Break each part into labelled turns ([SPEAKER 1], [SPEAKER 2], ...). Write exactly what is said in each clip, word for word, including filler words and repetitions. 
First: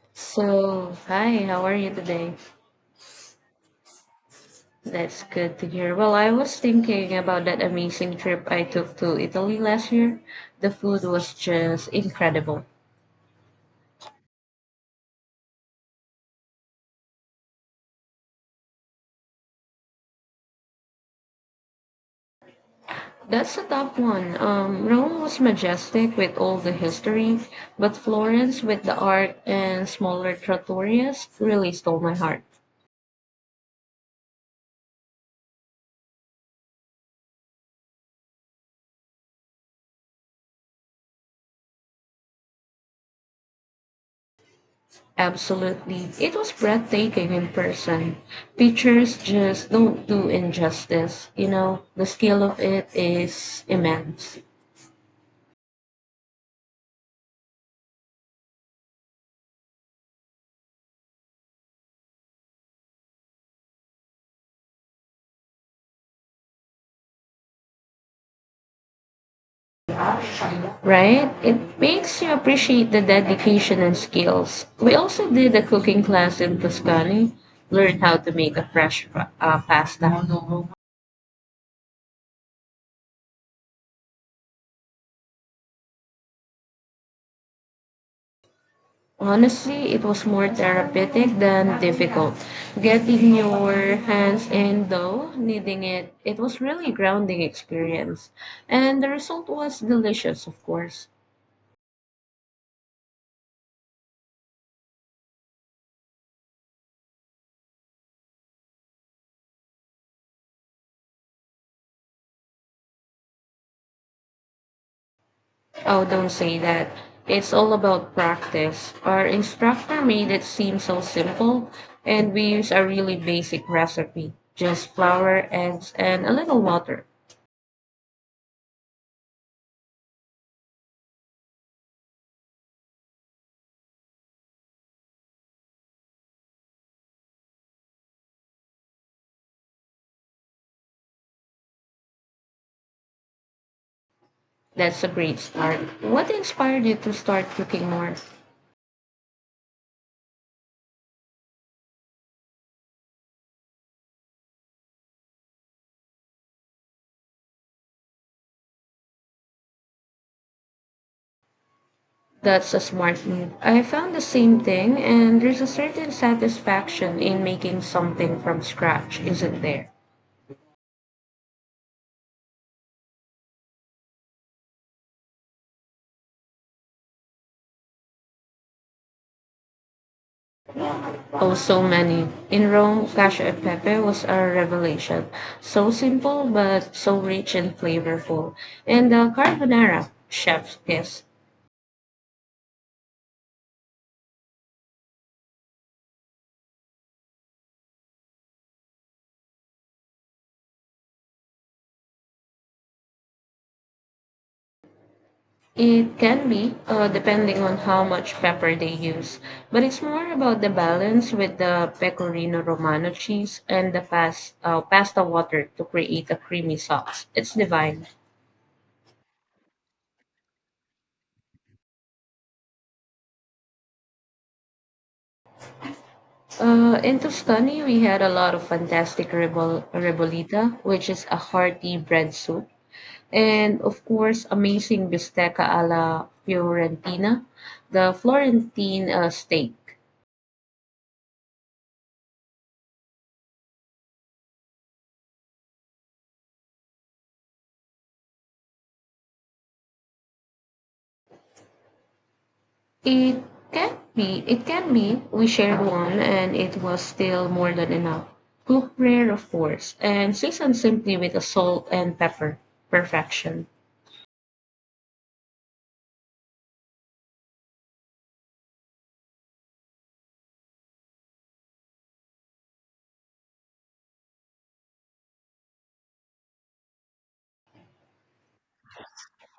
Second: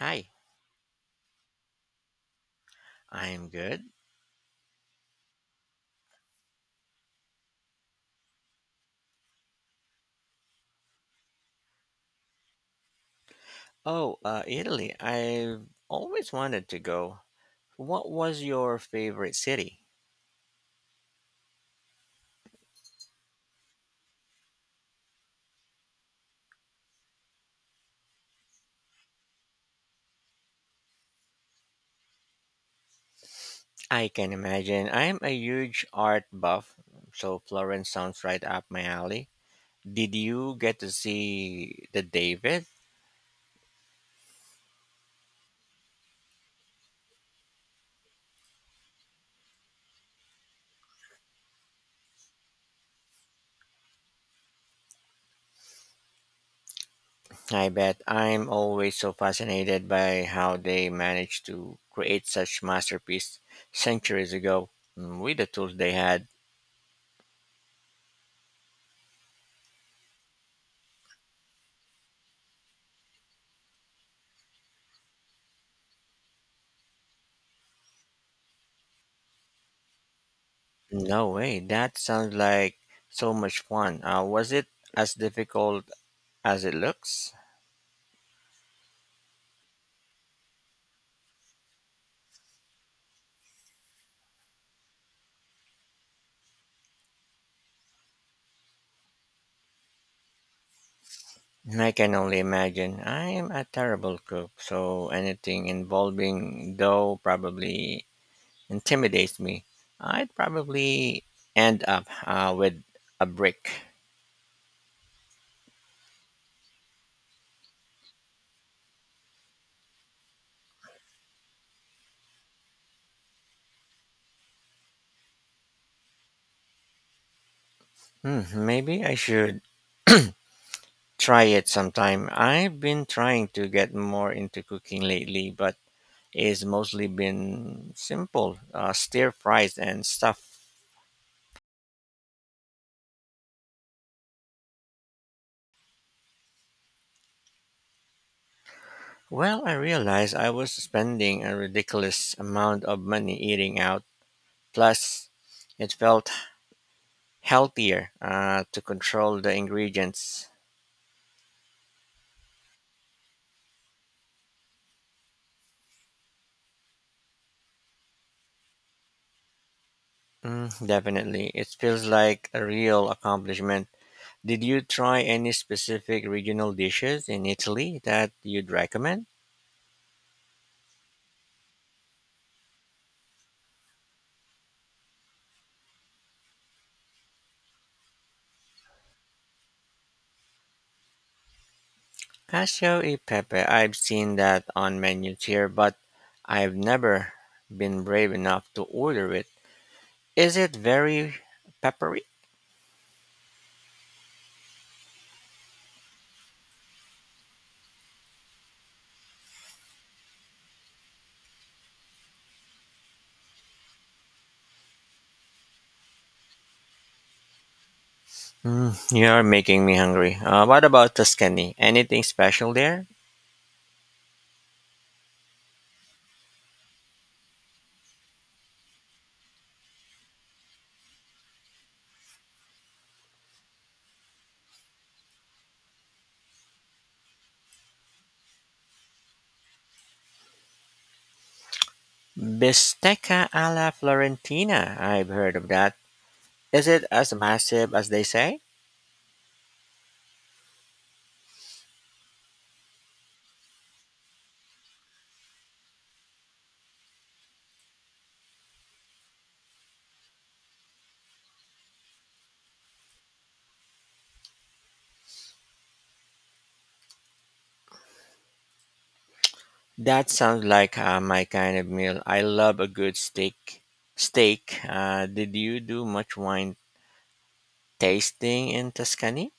[SPEAKER 1] Hi.
[SPEAKER 2] So, hi, how are you today?
[SPEAKER 1] I'm good.
[SPEAKER 2] That's good to hear. Well, I was thinking about that amazing trip I took to Italy last year. The food was just incredible.
[SPEAKER 1] Oh, uh, Italy. I've always wanted to go. What was your favorite city?
[SPEAKER 2] That's a top one. Um, Rome was majestic with all the history, but Florence with the art and smaller trattorias really stole my heart.
[SPEAKER 1] I can imagine. I'm a huge art buff, so Florence sounds right up my alley. Did you get to see the David?
[SPEAKER 2] Absolutely. It was breathtaking in person. Pictures just don't do injustice. You know, the scale of it is immense.
[SPEAKER 1] I bet. I'm always so fascinated by how they managed to create such masterpiece centuries ago, mm, with the tools they had.
[SPEAKER 2] Right? It makes you appreciate the dedication and skills. We also did a cooking class in Tuscany, learned how to make a fresh pa- uh, pasta.
[SPEAKER 1] No way. That sounds like so much fun. Uh, was it as difficult as it looks?
[SPEAKER 2] Honestly, it was more therapeutic than difficult. Getting your hands in dough, kneading it, it was really grounding experience. And the result was delicious, of course.
[SPEAKER 1] I can only imagine. I am a terrible cook, so anything involving dough probably intimidates me. I'd probably end up uh, with a brick.
[SPEAKER 2] Oh, don't say that. It's all about practice. Our instructor made it seem so simple, and we use a really basic recipe just flour, eggs, and a little water.
[SPEAKER 1] Hmm, maybe I should try it sometime. I've been trying to get more into cooking lately, but it's mostly been simple uh, stir fries and stuff.
[SPEAKER 2] That's a great start. What inspired you to start cooking more?
[SPEAKER 1] Well, I realized I was spending a ridiculous amount of money eating out. Plus, it felt healthier, uh, to control the ingredients.
[SPEAKER 2] That's a smart move. I found the same thing, and there's a certain satisfaction in making something from scratch, isn't there?
[SPEAKER 1] Mm, definitely. It feels like a real accomplishment. Did you try any specific regional dishes in Italy that you'd recommend?
[SPEAKER 2] Oh, so many. In Rome, cacio e pepe was a revelation. So simple, but so rich and flavorful. And the carbonara, chef's kiss.
[SPEAKER 1] Cacio e pepe. I've seen that on menus here, but I've never been brave enough to order it. Is it very peppery?
[SPEAKER 2] It can be, uh, depending on how much pepper they use, but it's more about the balance with the pecorino romano cheese and the fast, uh, pasta water to create a creamy sauce. It's divine.
[SPEAKER 1] Mm, you're making me hungry. Uh, what about Tuscany? Anything special there?
[SPEAKER 2] Uh, in Tuscany, we had a lot of fantastic ribol, ribolita, which is a hearty bread soup. And of course, amazing bistecca alla Fiorentina, the Florentine uh, steak.
[SPEAKER 1] Bistecca alla Florentina. I've heard of that. Is it as massive as they say?
[SPEAKER 2] It can be, it can be. We shared one, and it was still more than enough. Cook rare, of course, and seasoned simply with the salt and pepper. Perfection.
[SPEAKER 1] That sounds like uh, my kind of meal. I love a good steak. Steak. Uh, did you do much wine tasting in Tuscany?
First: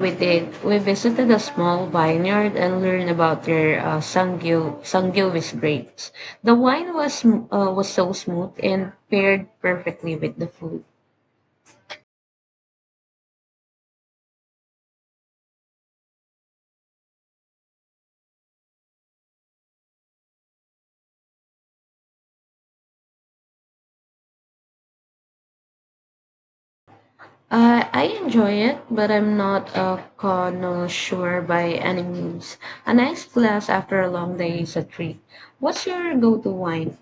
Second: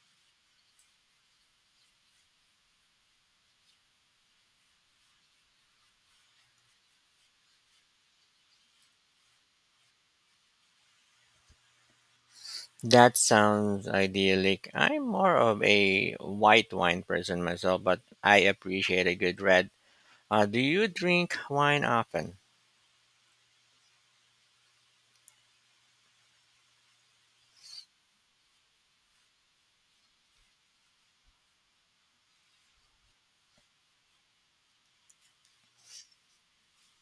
[SPEAKER 2] We did. We visited a small vineyard and learned about their uh, sangyu sangiovese grapes. The wine was sm- uh, was so smooth and paired perfectly with the food.
[SPEAKER 1] That sounds idyllic. I'm more of a white wine person myself, but I appreciate a good red. Uh, do you drink wine often?
[SPEAKER 2] Uh, I enjoy it, but I'm not a connoisseur by any means. A nice glass after a long day is a treat. What's your go-to wine?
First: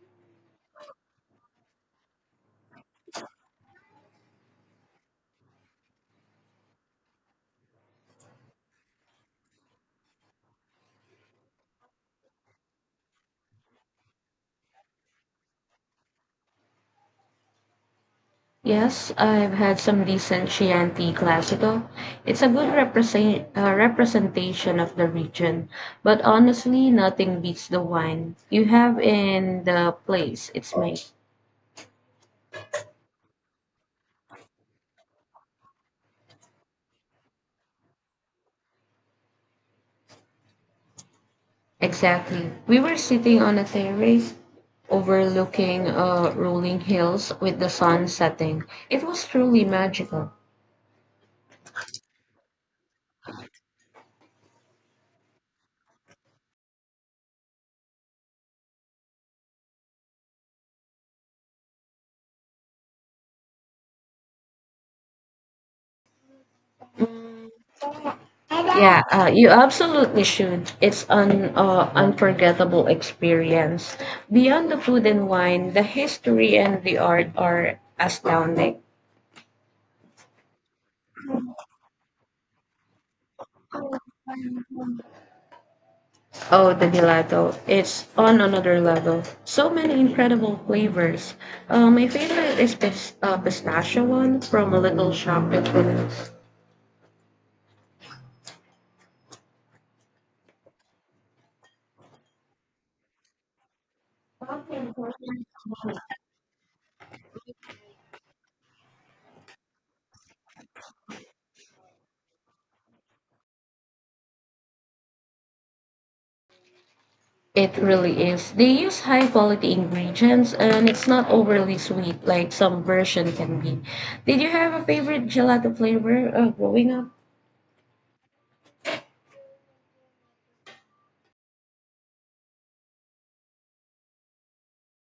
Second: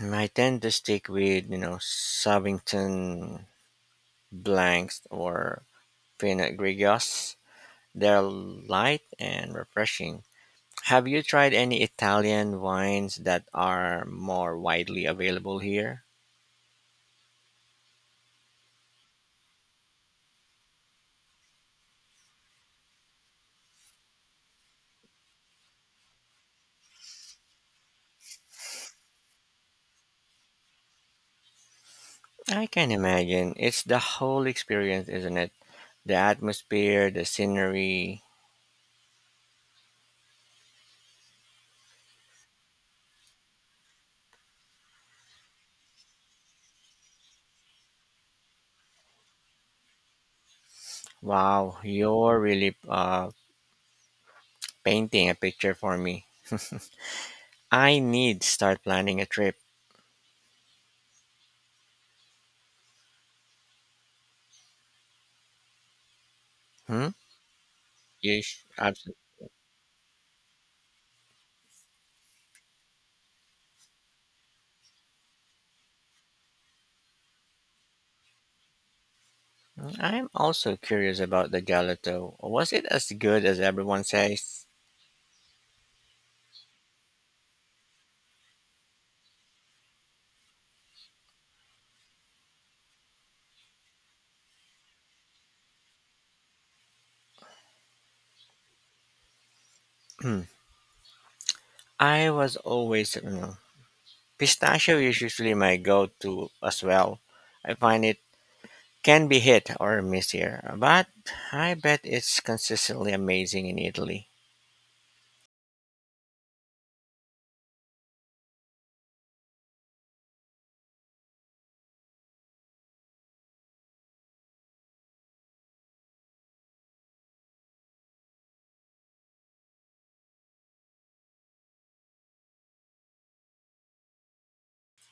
[SPEAKER 1] I tend to stick with you know Sabbington blanks or Pinot Grigios. They're light and refreshing. Have you tried any Italian wines that are more widely available here?
[SPEAKER 2] Yes, I've had some decent Chianti Classico. It's a good represent, uh, representation of the region, but honestly, nothing beats the wine you have in the place. It's made.
[SPEAKER 1] I can imagine. It's the whole experience, isn't it? The atmosphere, the scenery.
[SPEAKER 2] Exactly. We were sitting on a terrace overlooking uh, rolling hills with the sun setting. It was truly magical.
[SPEAKER 1] Wow, you're really uh, painting a picture for me. I need start planning a trip. Hmm? You sh-
[SPEAKER 2] Yeah, uh, you absolutely should. It's an uh, unforgettable experience. Beyond the food and wine, the history and the art are astounding.
[SPEAKER 1] Mm, I'm also curious about the gelato. Was it as good as everyone says?
[SPEAKER 2] Oh, the gelato. It's on another level. So many incredible flavors. Uh, my favorite is pis- uh, pistachio one from a little shop in Queens.
[SPEAKER 1] I was always, mm, pistachio is usually my go-to as well. I find it can be hit or miss here, but I bet it's consistently amazing in Italy.
[SPEAKER 2] It really is. They use high quality ingredients and it's not overly sweet like some version can be. Did you have a favorite gelato flavor uh, growing up?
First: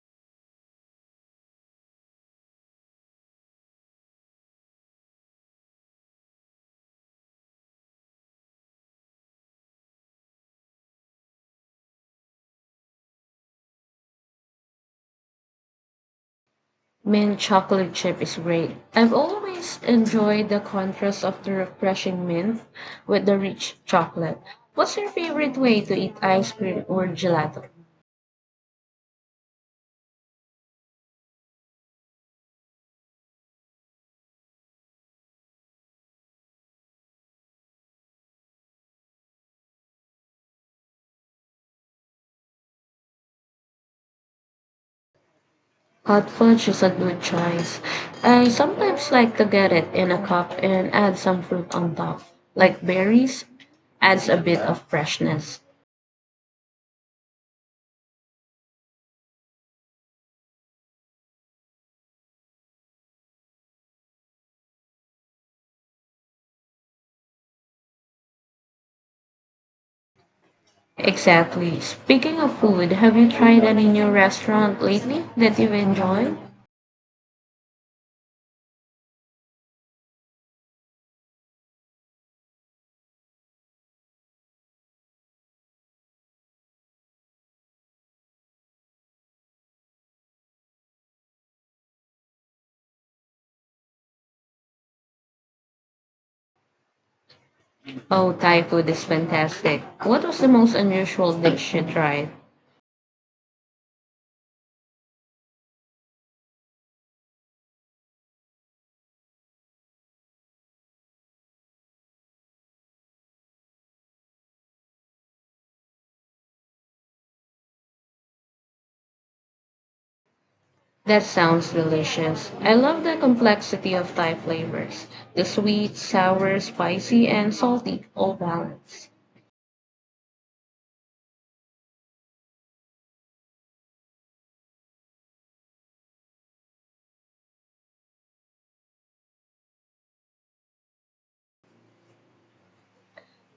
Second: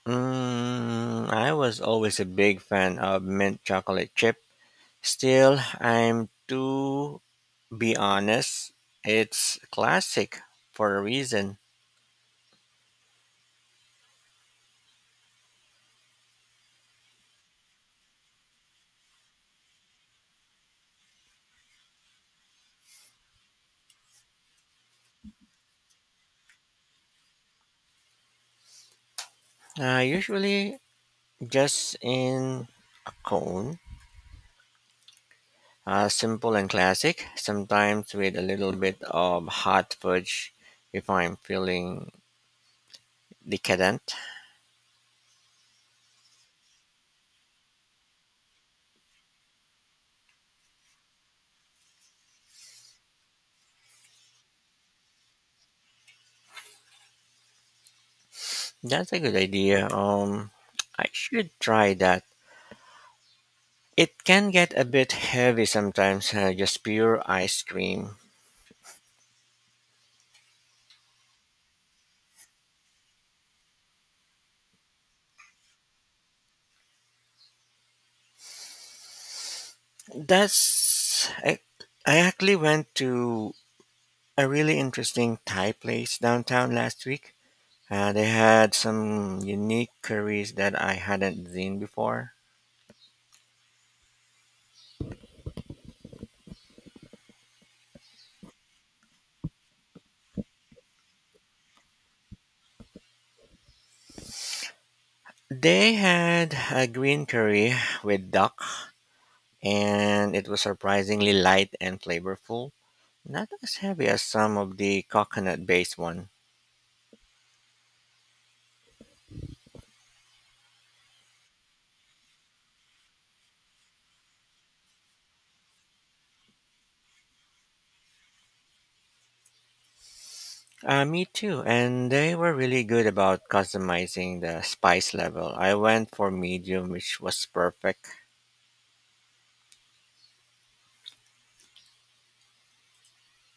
[SPEAKER 1] Mm, I was always a big fan of mint chocolate chip. Still, I'm to be honest, it's classic for a reason.
[SPEAKER 2] Mint chocolate chip is great. I've always enjoyed the contrast of the refreshing mint with the rich chocolate. What's your favorite way to eat ice cream or gelato?
[SPEAKER 1] Uh, usually, just in a cone, uh, simple and classic, sometimes with a little bit of hot fudge if I'm feeling decadent.
[SPEAKER 2] Hot fudge is a good choice. I sometimes like to get it in a cup and add some fruit on top, like berries, adds a bit of freshness.
[SPEAKER 1] That's a good idea. Um, I should try that. It can get a bit heavy sometimes, uh, just pure ice cream.
[SPEAKER 2] Exactly. Speaking of food, have you tried any new restaurant lately that you've enjoyed?
[SPEAKER 1] That's. I, I actually went to a really interesting Thai place downtown last week. Uh, they had some unique curries that I hadn't seen before.
[SPEAKER 2] Oh, Thai food is fantastic. What was the most unusual dish you tried?
[SPEAKER 1] They had a green curry with duck, and it was surprisingly light and flavorful. Not as heavy as some of the coconut based one.
[SPEAKER 2] That sounds delicious. I love the complexity of Thai flavors. The sweet, sour, spicy, and salty all balanced.
[SPEAKER 1] Uh, me too, and they were really good about customizing the spice level. I went for medium, which was perfect.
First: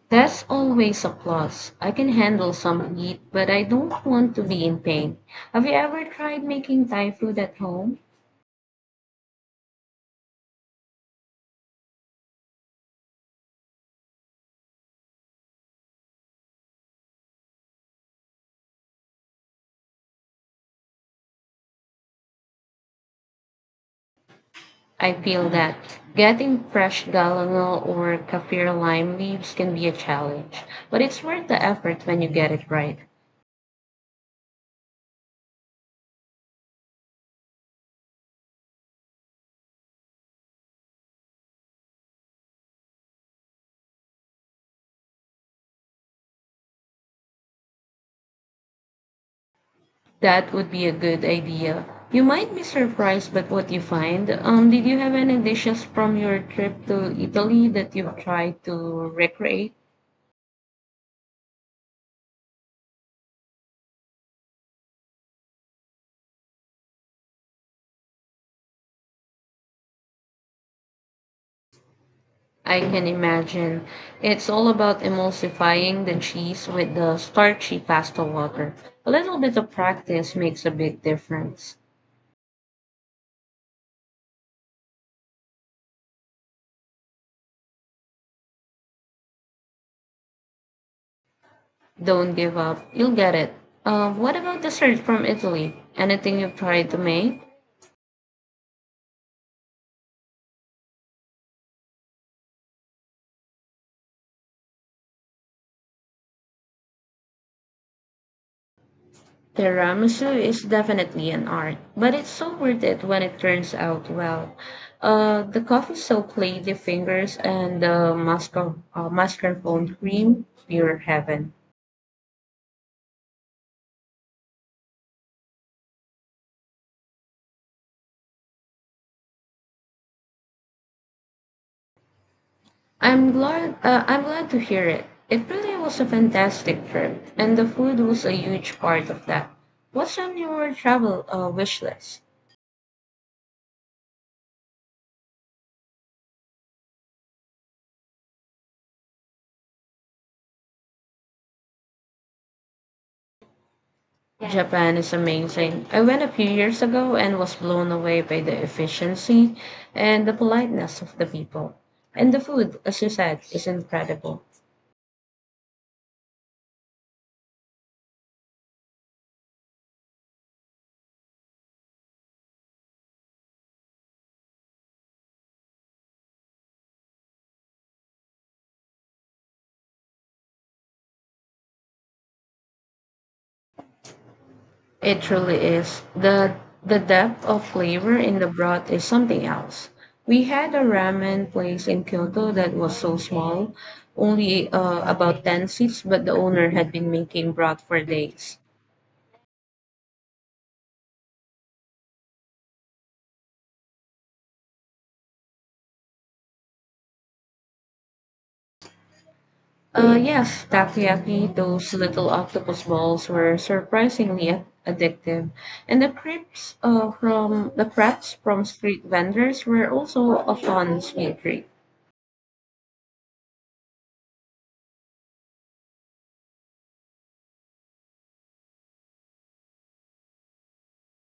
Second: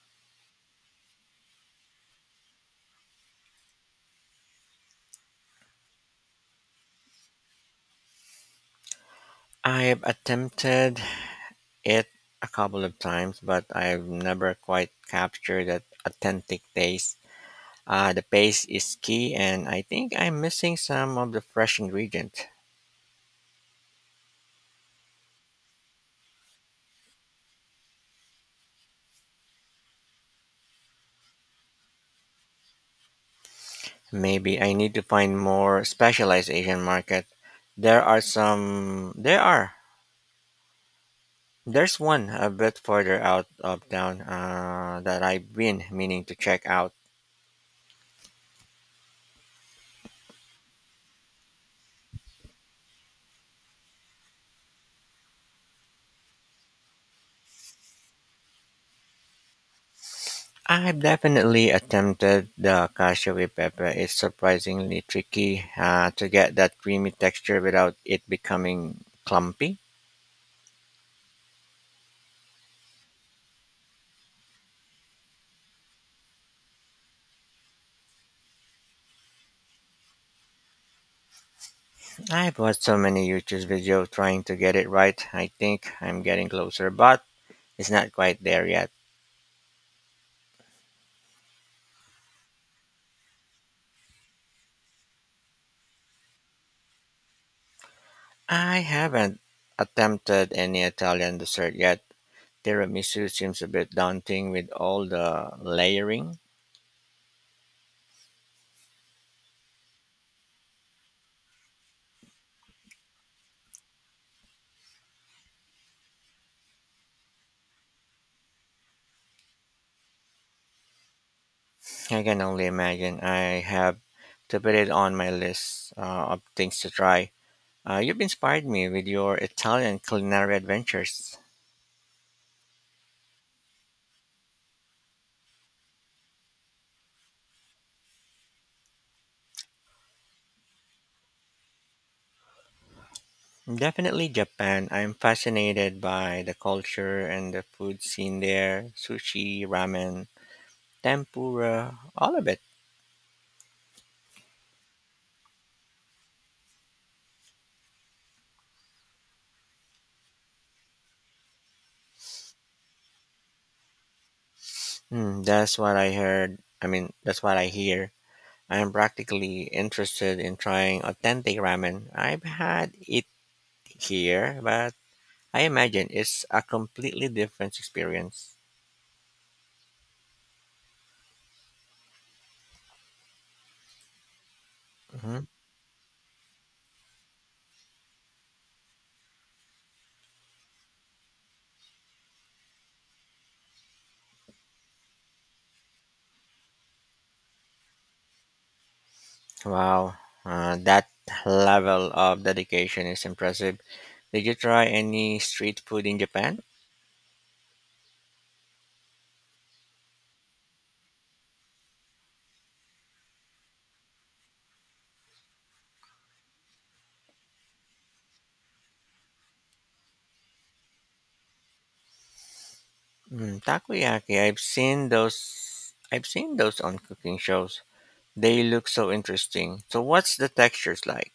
[SPEAKER 2] That's always a plus. I can handle some heat, but I don't want to be in pain. Have you ever tried making Thai food at home?
[SPEAKER 1] I've attempted it a couple of times, but I've never quite captured that authentic taste. Uh, the paste is key, and I think I'm missing some of the fresh ingredients.
[SPEAKER 2] I feel that getting fresh galangal or kaffir lime leaves can be a challenge, but it's worth the effort when you get it right.
[SPEAKER 1] Maybe I need to find more specialized Asian market. There are some. There are. There's one a bit further out of town, uh, that I've been meaning to check out.
[SPEAKER 2] That would be a good idea. You might be surprised by what you find. Um, did you have any dishes from your trip to Italy that you've tried to recreate?
[SPEAKER 1] I've definitely attempted the cashew with pepper. It's surprisingly tricky, uh, to get that creamy texture without it becoming clumpy.
[SPEAKER 2] I can imagine. It's all about emulsifying the cheese with the starchy pasta water. A little bit of practice makes a big difference.
[SPEAKER 1] I've watched so many YouTube videos trying to get it right. I think I'm getting closer, but it's not quite there yet.
[SPEAKER 2] Don't give up. You'll get it. Uh, what about dessert from Italy? Anything you've tried to make?
[SPEAKER 1] I haven't attempted any Italian dessert yet. Tiramisu seems a bit daunting with all the layering.
[SPEAKER 2] Tiramisu is definitely an art, but it's so worth it when it turns out well. Uh, the coffee soaked lady fingers and the mascar uh, mascarpone cream, pure heaven.
[SPEAKER 1] I can only imagine. I have to put it on my list, uh, of things to try. Uh, you've inspired me with your Italian culinary adventures.
[SPEAKER 2] I'm glad uh, I'm glad to hear it. It really was a fantastic trip, and the food was a huge part of that. What's on your travel uh, wish list?
[SPEAKER 1] Definitely Japan. I'm fascinated by the culture and the food scene there, sushi, ramen, tempura, all of it.
[SPEAKER 2] Japan is amazing. I went a few years ago and was blown away by the efficiency and the politeness of the people. And the food, as you said, is incredible.
[SPEAKER 1] Mm, that's what I heard. I mean, that's what I hear. I am practically interested in trying authentic ramen. I've had it here, but I imagine it's a completely different experience.
[SPEAKER 2] It
[SPEAKER 1] Hmm.
[SPEAKER 2] truly is. The the depth of flavor in the broth is something else. We had a ramen place in Kyoto that was so small, only uh, about ten seats, but the owner had been making broth for days.
[SPEAKER 1] Wow, uh, that level of dedication is impressive. Did you try any street food in Japan?
[SPEAKER 2] Uh, yes, takoyaki, those little octopus balls were surprisingly a- addictive. And the crepes uh, from the crepes from street vendors were also a fun sweet treat.
[SPEAKER 1] Mm, takoyaki. I've seen those. I've seen those on cooking shows. They look so interesting. So, what's the textures like?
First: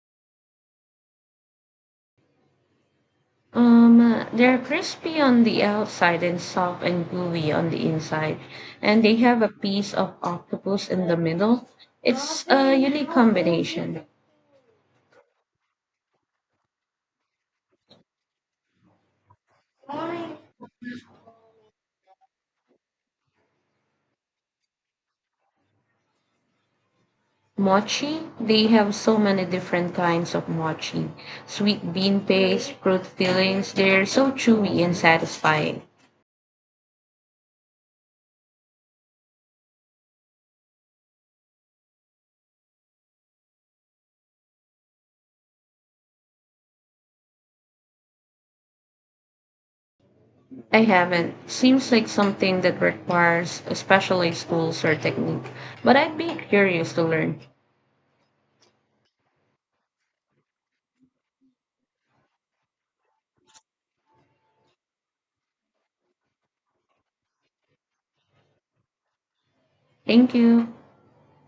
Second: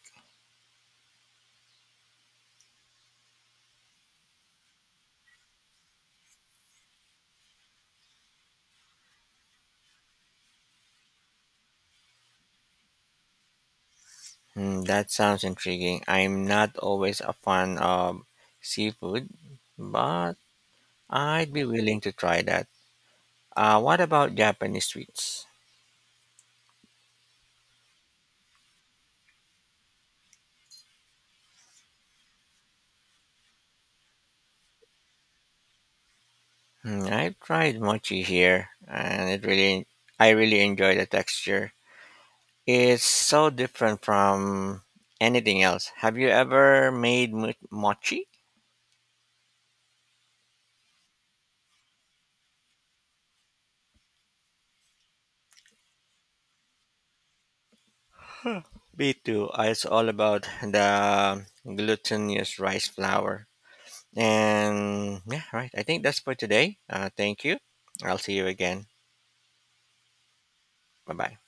[SPEAKER 2] Um, they're crispy on the outside and soft and gooey on the inside, and they have a piece of octopus in the middle. It's a unique combination.
[SPEAKER 1] Hmm, that sounds intriguing. I'm not always a fan of seafood, but I'd be willing to try that. Uh, what about Japanese sweets?
[SPEAKER 2] Mochi, they have so many different kinds of mochi. Sweet bean paste, fruit fillings, they're so chewy and satisfying.
[SPEAKER 1] Hmm, I've tried mochi here, and it really, I really enjoy the texture. It's so different from anything else. Have you ever made mo- mochi?
[SPEAKER 2] I haven't. Seems like something that requires especially schools or technique, but I'd be curious to learn.
[SPEAKER 1] Me too. It's all about the glutinous rice flour. And yeah, right. I think that's for today. Uh, thank you. I'll see you again.
[SPEAKER 2] Thank you.
[SPEAKER 1] Bye bye.